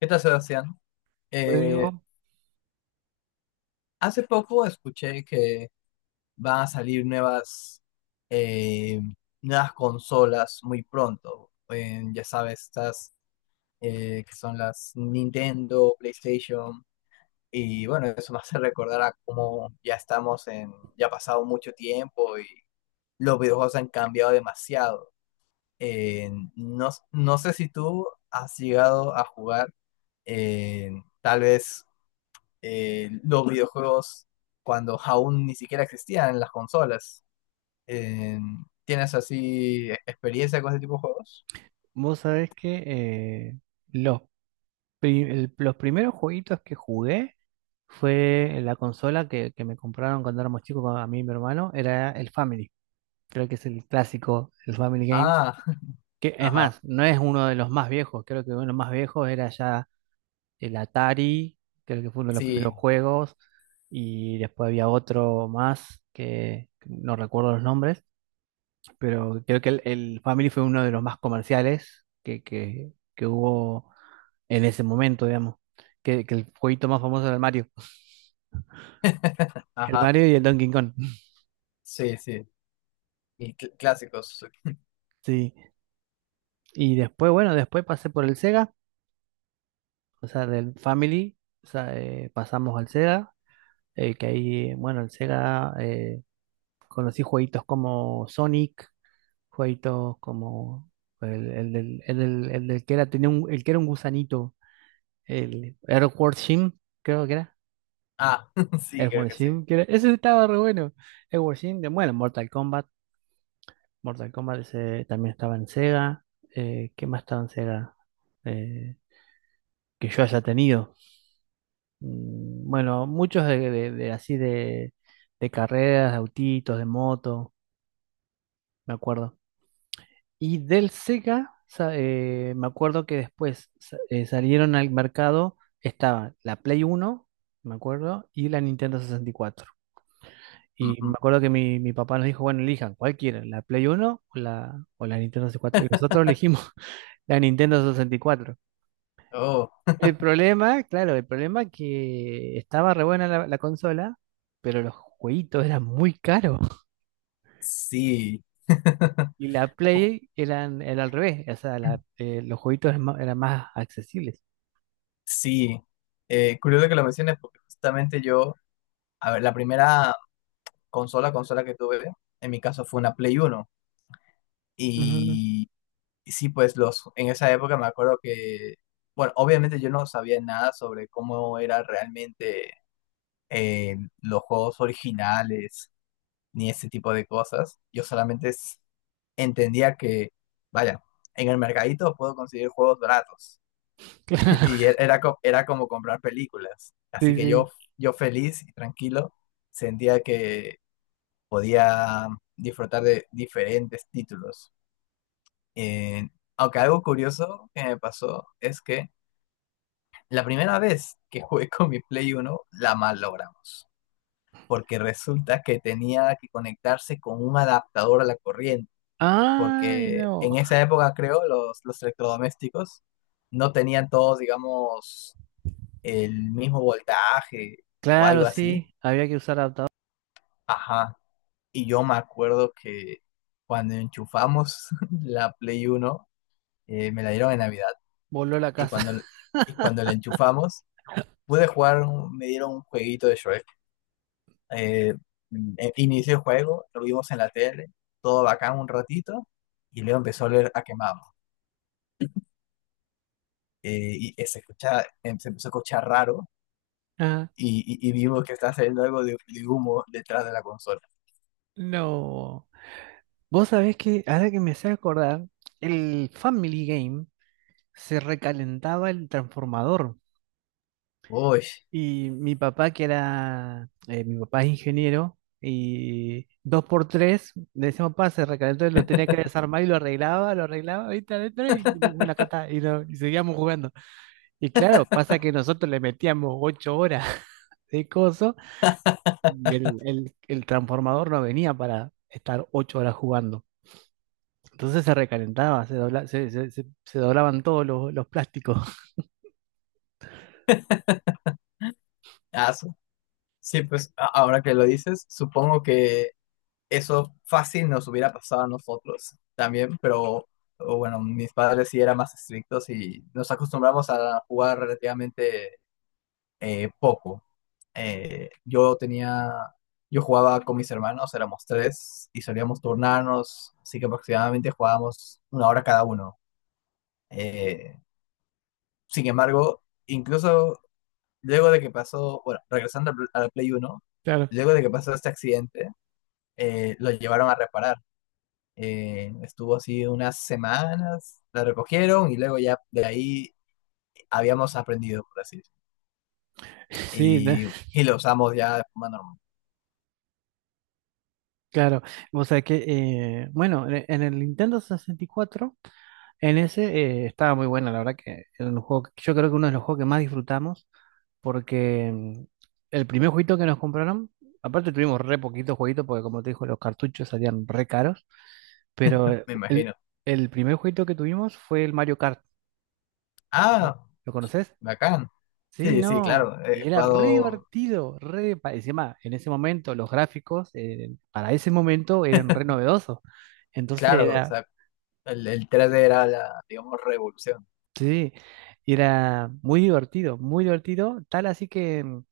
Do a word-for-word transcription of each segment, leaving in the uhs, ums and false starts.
¿Qué tal, Sebastián? Eh, Rodrigo, Hace poco escuché que van a salir nuevas, eh, nuevas consolas muy pronto. En, ya sabes, estas eh, que son las Nintendo, PlayStation. Y bueno, eso me hace recordar a cómo ya estamos en, ya ha pasado mucho tiempo y los videojuegos han cambiado demasiado. Eh, no, no sé si tú has llegado a jugar eh, tal vez eh, los videojuegos cuando aún ni siquiera existían las consolas. Eh, ¿tienes así e- experiencia con ese tipo de juegos? vos sabés que eh, los, pri- el- los primeros jueguitos que jugué fue en la consola que, que me compraron cuando éramos chicos con- a mí y mi hermano, era el Family. Creo que es el clásico, el Family Game. Ah, Que es ajá, más, no es uno de los más viejos, creo que uno de los más viejos era ya el Atari, creo que fue uno de los primeros sí, juegos, y después había otro más que no recuerdo los nombres pero creo que el, el Family fue uno de los más comerciales que, que, que hubo en ese momento, digamos. Que, que el jueguito más famoso era el Mario. El ajá, Mario y el Donkey Kong. sí, sí. Y cl- clásicos. Sí. Y después, bueno, después pasé por el Sega, o sea, del Family, o sea, eh, pasamos al Sega, eh, que ahí, bueno, el Sega eh, conocí jueguitos como Sonic, jueguitos como el, el, del- el del- el del que era, tenía un, el que era un gusanito, el Earthworm Jim, creo que era. Ah, sí, creo Edward que sí. Sheen, que era- ese estaba re bueno. Edward Sheen, de, bueno, Mortal Kombat. Mortal Kombat ese también estaba en Sega. Eh, ¿qué más estaba en Sega? Eh, que yo haya tenido. Mm, Bueno, muchos de, de- de así de, de carreras, de autitos, de moto, me acuerdo. Y del Sega, sa- eh, me acuerdo que después sa- eh, salieron al mercado, estaba la Play uno me acuerdo, y la Nintendo sesenta y cuatro. Y me Ujú. acuerdo que mi, mi papá nos dijo, bueno, elijan, ¿cuál quieren? ¿La Play uno o la, o la Nintendo sesenta y cuatro? ¿Y cuatro? Y nosotros elegimos la Nintendo sesenta y cuatro. Oh, El problema, claro, el problema es que estaba re buena la, la consola, pero los jueguitos eran muy caros. sí. Y la Uf, Play eran, era al revés, o sea, la- eh, los jueguitos eran más, eran más accesibles. sí. Eh, curioso que lo menciones porque justamente yo, a ver, la primera consola, consola que tuve, en mi caso fue una Play uno. Ujú. y Y sí, pues los, en esa época me acuerdo que, bueno, obviamente yo no sabía nada sobre cómo era realmente eh, los juegos originales ni ese tipo de cosas. Yo solamente s- entendía que, vaya, en el mercadito puedo conseguir juegos baratos. Y Claro, e- era, co- era como comprar películas. Así sí, que sí. yo, yo feliz y tranquilo sentía que podía disfrutar de diferentes títulos. Eh, aunque algo curioso que me pasó es que la primera vez que jugué con mi Play Uno la mal logramos, porque resulta que tenía que conectarse con un adaptador a la corriente, Ay, porque no. en esa época creo los, los electrodomésticos no tenían todos, digamos, el mismo voltaje o algo Claro, así. sí, había que usar adaptador. Ajá. Y yo me acuerdo que cuando enchufamos la Play Uno, eh, me la dieron en Navidad. Voló la y casa. cuando, y cuando la enchufamos, pude jugar, un- me dieron un jueguito de Shrek. Eh, eh, inicié el juego, lo vimos en la tele, todo bacán un ratito, y luego empezó a oler a quemado. Eh, y eh, se escucha, em- se empezó a escuchar raro, Ah, y, y- y vimos que estaba saliendo algo de, de humo detrás de la consola. no. Vos sabés que ahora que me sé acordar, el Family Game se recalentaba el transformador. Uy, Y mi papá, que era, eh, mi papá es ingeniero, y dos por tres, le decíamos, papá, se recalentó, y lo tenía que desarmar y lo arreglaba, lo arreglaba, ahí está adentro, y bueno, acá está, y, no- y seguíamos jugando. Y claro, pasa que nosotros le metíamos ocho horas de coso, y el, el el transformador no venía para estar ocho horas jugando. Entonces se recalentaba, se, dobla- se, se- se- se doblaban todos los, los plásticos. aso. Sí, pues a- ahora que lo dices, supongo que eso fácil nos hubiera pasado a nosotros también, pero o bueno, mis padres sí eran más estrictos y nos acostumbramos a jugar relativamente eh, poco. Eh, yo tenía, yo jugaba con mis hermanos, éramos tres y solíamos turnarnos, así que aproximadamente jugábamos una hora cada uno. Eh, sin embargo, incluso luego de que pasó, bueno, regresando al al Play uno, Claro. luego de que pasó este accidente, eh, lo llevaron a reparar. Eh, estuvo así unas semanas, la recogieron y luego ya de ahí habíamos aprendido, por así decirlo. Sí, de- Y, y lo usamos ya de forma normal. claro. O sea que, eh, bueno, en en el Nintendo sesenta y cuatro, en ese eh, estaba muy bueno, la verdad que era un juego, que- yo creo que uno de los juegos que más disfrutamos, porque mm, el primer jueguito que nos compraron, aparte tuvimos re poquitos jueguitos, porque como te dijo, los cartuchos salían re caros, pero eh, Me el, imagino. el primer jueguito que tuvimos fue el Mario Kart, Ah, ¿lo conoces? bacán. Sí, Sí, sí, no, claro, he y era re jugado, divertido, re, pa- encima, en ese momento los gráficos eh, para ese momento eran re novedosos, entonces claro, o era, sea, el, el tres d era la, digamos, revolución. sí, era muy divertido, muy divertido, tal así que mm,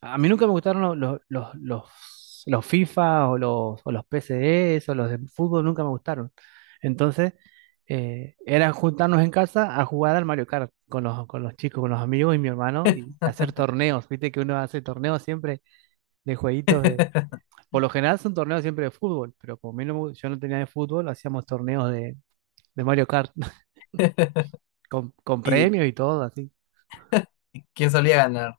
a mí nunca me gustaron lo- lo- los, los, los, FIFA o los, o los P Cs o los de fútbol, nunca me gustaron, entonces eh, era juntarnos en casa a jugar al Mario Kart con los, con los chicos, con los amigos y mi hermano y hacer torneos, viste que uno hace torneos siempre de jueguitos de... Por lo general son torneos siempre de fútbol, pero como a mí no me gu- yo no tenía de fútbol, hacíamos torneos de, de, Mario Kart con, con ¿Y premios y todo, así. quién solía ganar?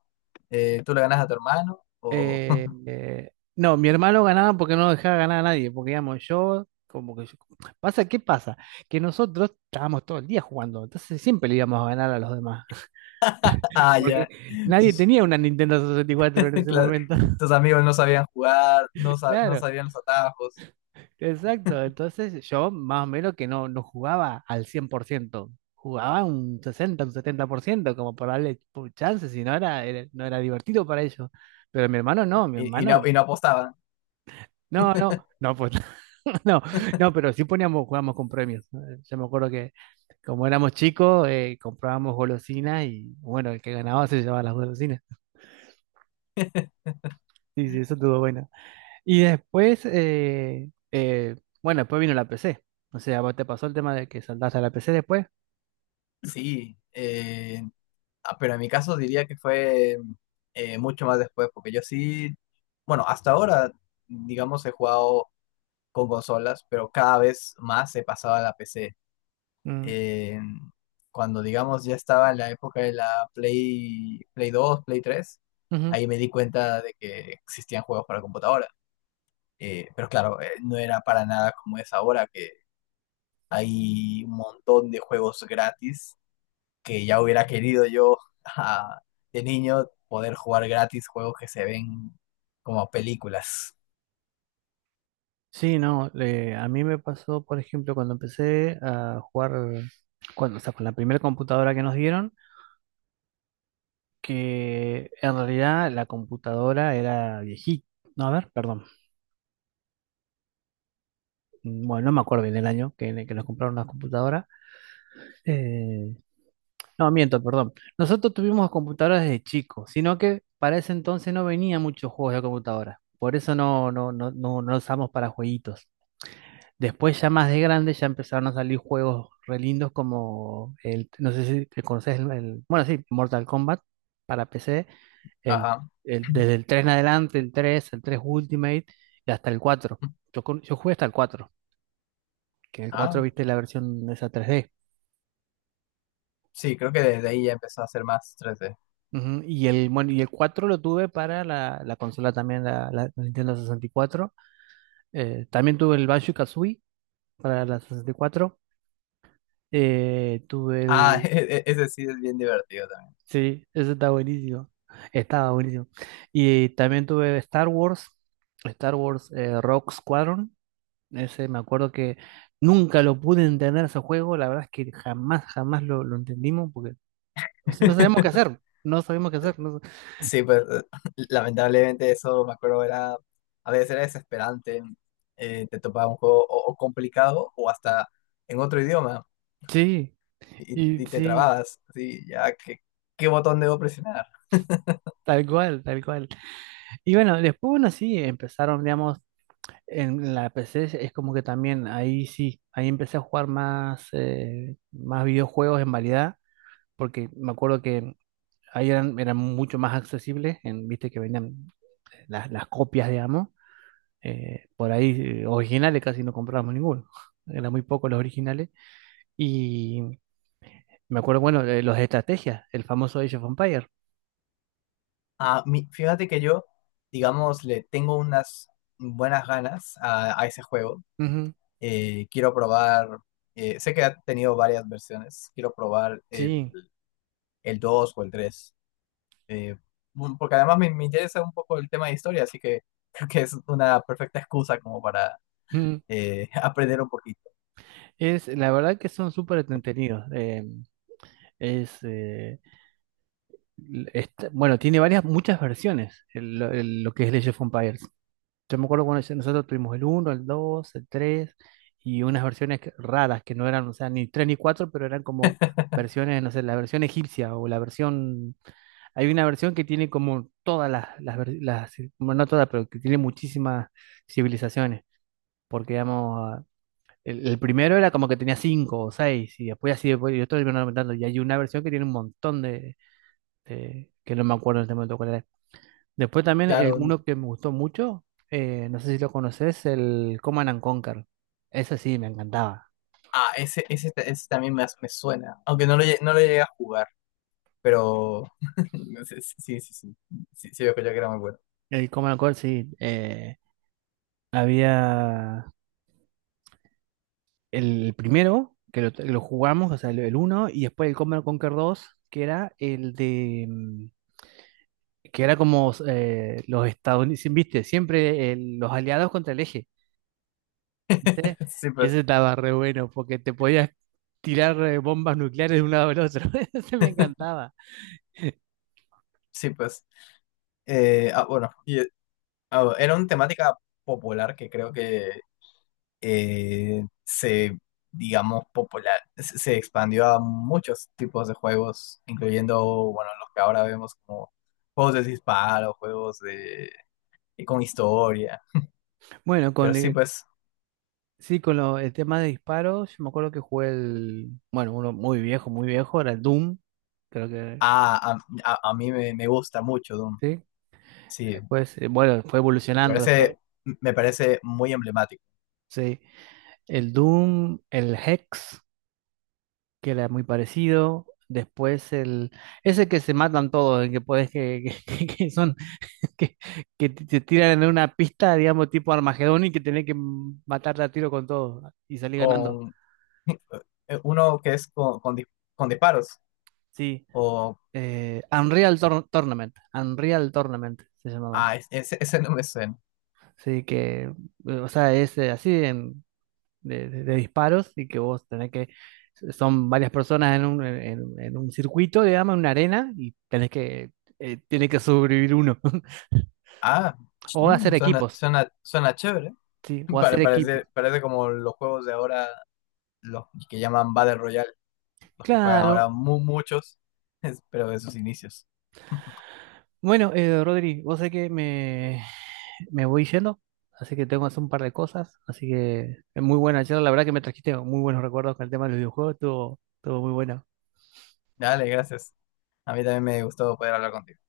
Eh, ¿tú le ganas a tu hermano? O... Eh, eh, no, mi hermano ganaba porque no dejaba ganar a nadie, porque digamos, yo, como que yo- pasa, ¿qué pasa? Que nosotros estábamos todo el día jugando, entonces siempre le íbamos a ganar a los demás, Ah, porque ya. nadie Sus, tenía una Nintendo sesenta y cuatro en ese cla- momento. tus amigos no sabían jugar, no, sa- no Claro. sabían los atajos Exacto, entonces yo más o menos que no, no jugaba al cien por ciento, jugaba un sesenta, un setenta por ciento, como para darle pu- chance, si no era, era- no era divertido para ellos. Pero mi hermano no, mi y, y no, hermano, y no apostaban. no, no, no, pues no, no, pero sí poníamos, jugábamos con premios. Eh, Yo me acuerdo que como éramos chicos, eh, comprábamos golosinas y bueno, el que ganaba se llevaba las golosinas. Sí, sí, eso estuvo bueno. Y después, eh, eh, bueno, después vino la P C. O sea, ¿vos te pasó el tema de que saltaste a la P C después? Sí, eh, ah, pero en mi caso diría que fue eh, mucho más después, porque yo sí, bueno, hasta ahora, digamos, he jugado con consolas, pero cada vez más he pasado a la P C. Mm, Eh, cuando, digamos, ya estaba en la época de la Play, Play dos, Play tres, ujú. ahí me di cuenta de que existían juegos para computadora. Eh, pero claro, eh, no era para nada como es ahora, que hay un montón de juegos gratis que ya hubiera querido yo ah, de niño poder jugar gratis juegos que se ven como películas. Sí, no, le- a mí me pasó, por ejemplo, cuando empecé a jugar, cuando, o sea, con la primera computadora que nos dieron, que en realidad la computadora era viejita, no, a ver, perdón, Mm, bueno, no me acuerdo bien el año que, que nos compraron la computadora. Eh, no, miento, perdón, nosotros tuvimos computadoras desde chicos, sino que para ese entonces no venía muchos juegos de computadora, por eso no, no, no, no, no usamos para jueguitos. Después, ya más de grande, ya empezaron a salir juegos re lindos como el, no sé si te conoces el, el- bueno, sí, Mortal Kombat para P C, el, Ajá. el- desde el tres en adelante, el tres el tres Ultimate y hasta el cuatro. Yo, con- yo jugué hasta el cuatro, que el cuatro Ah, viste la versión esa tres D. sí, creo que desde ahí ya empezó a ser más tres D. Ujú. Y el, bueno, y el cuatro lo tuve para la, la consola también, la, la Nintendo sesenta y cuatro. Eh, también tuve el Banjo-Kazooie para la sesenta y cuatro. Eh, tuve Ah, el e- e- ese sí es bien divertido también. Sí, eso está buenísimo. Estaba buenísimo. Y también tuve Star Wars, Star Wars eh, Rogue Squadron. Ese me acuerdo que nunca lo pude entender ese juego. La verdad es que jamás, jamás lo, lo entendimos porque no, sé- no sabíamos qué hacer. No sabíamos qué hacer. No. Sí, pues eh, lamentablemente eso me acuerdo era, a veces era desesperante, eh, te topaba un juego o, o complicado o hasta en otro idioma Sí, y, y y te sí, trababas, sí, ya, ¿qué, qué botón debo presionar? tal cual, tal cual. Y bueno, después, bueno, sí, empezaron, digamos, en la P C es como que también ahí sí, ahí empecé a jugar más, eh, más videojuegos en variedad porque me acuerdo que ahí eran, eran mucho más accesibles, en, viste que venían eh, las, las copias, digamos, eh, por ahí eh, originales casi no comprábamos ninguno, eran muy pocos los originales, y me acuerdo, bueno, de los de estrategia, el famoso Age of Empires. Ah, mi- fíjate que yo, digamos, le tengo unas buenas ganas a, a ese juego. Ujú, Eh, quiero probar, eh, sé que ha tenido varias versiones, quiero probar el, sí, el dos o el tres, eh, mm, porque además me, me interesa un poco el tema de historia, así que creo que es una perfecta excusa como para ujú. eh, aprender un poquito. Es, la verdad que son súper entretenidos, eh, es, eh, l- está- bueno, tiene varias, muchas versiones, el- lo el- lo que es el Age of Empires. Yo me acuerdo cuando ese- nosotros tuvimos el uno el dos el tres y unas versiones que- raras que no eran, o sea, ni tres ni cuatro pero eran como versiones, no sé, la versión egipcia o la versión... Hay una versión que tiene como todas las, las, ver- las- bueno, no todas, pero que tiene muchísimas civilizaciones, porque digamos, el, el primero era como que tenía cinco o seis y después así, después, y otros iban aumentando y hay una versión que tiene un montón de, de- que no me acuerdo en este momento cuál era. Después también el Claro, n- uno que me gustó mucho, eh, no sé si lo conoces, el Command and Conquer. Ese sí, me encantaba. ah, ese, ese, ta- ese también me, as- me suena, aunque no lo, lle- no lo llegué a jugar, pero sí, sí, sí, sí, sí, sí, veo que yo que era muy bueno. El Command and Conquer, sí. Eh, había el primero, que lo, que lo jugamos, o sea, el, el uno, y después el Command and Conquer dos que era el de... mm, que era como eh, los estadounidenses, viste, siempre el- los aliados contra el eje, viste. Sí, Y pues, ese estaba re bueno, porque te podías tirar eh, bombas nucleares de un lado al otro. Ese me encantaba. sí, pues. Eh, ah, bueno, y, ah, bueno, era una temática popular que creo que eh, se, digamos, popular, se se expandió a muchos tipos de juegos, incluyendo, bueno, los que ahora vemos como juegos de disparo, juegos de, con historia. Bueno, Pero con sí, eh, pues, Sí, con lo- el tema de disparos, yo me acuerdo que jugué el, bueno, uno muy viejo, muy viejo, era el Doom, creo a, que, a, a- a mí me, me gusta mucho Doom. sí, Sí, después, eh, bueno, fue me evolucionando después, parece, me parece muy emblemático. sí, el Doom, el Hex, que era muy parecido, después el, ese que se matan todos, el que puedes, que, que, que son, que, que te te tiran en una pista, digamos, tipo Armagedón y que tenés que matarte a tiro con todo y salir ganando, Con uno que es con, con, dis- con disparos sí, o... eh, Unreal Tour- Tournament, Unreal Tournament se llamaba. Ah, es- ese, ese no me suena. Sí, que, eh, o sea, es eh, así en- de, de- de disparos y que vos tenés que, son varias personas en un, eh, en, en un circuito, digamos, en una arena y tenés que, eh, tiene que sobrevivir uno. Ah, O ch- hacer mm, suena, equipos, suena, suena chévere. sí, o Pare- hacer equipos. parece, parece como los juegos de ahora, los que llaman Battle Royale, los que juegan ahora Claro. mu- muchos, es- pero de sus inicios. Bueno, eh, Rodri, vos sé que me, me voy yendo, así que tengo que hacer un par de cosas, así que es muy buena charla, la verdad que me trajiste muy buenos recuerdos con el tema de los videojuegos, estuvo, estuvo muy bueno. Dale, gracias. A mí también me gustó poder hablar contigo.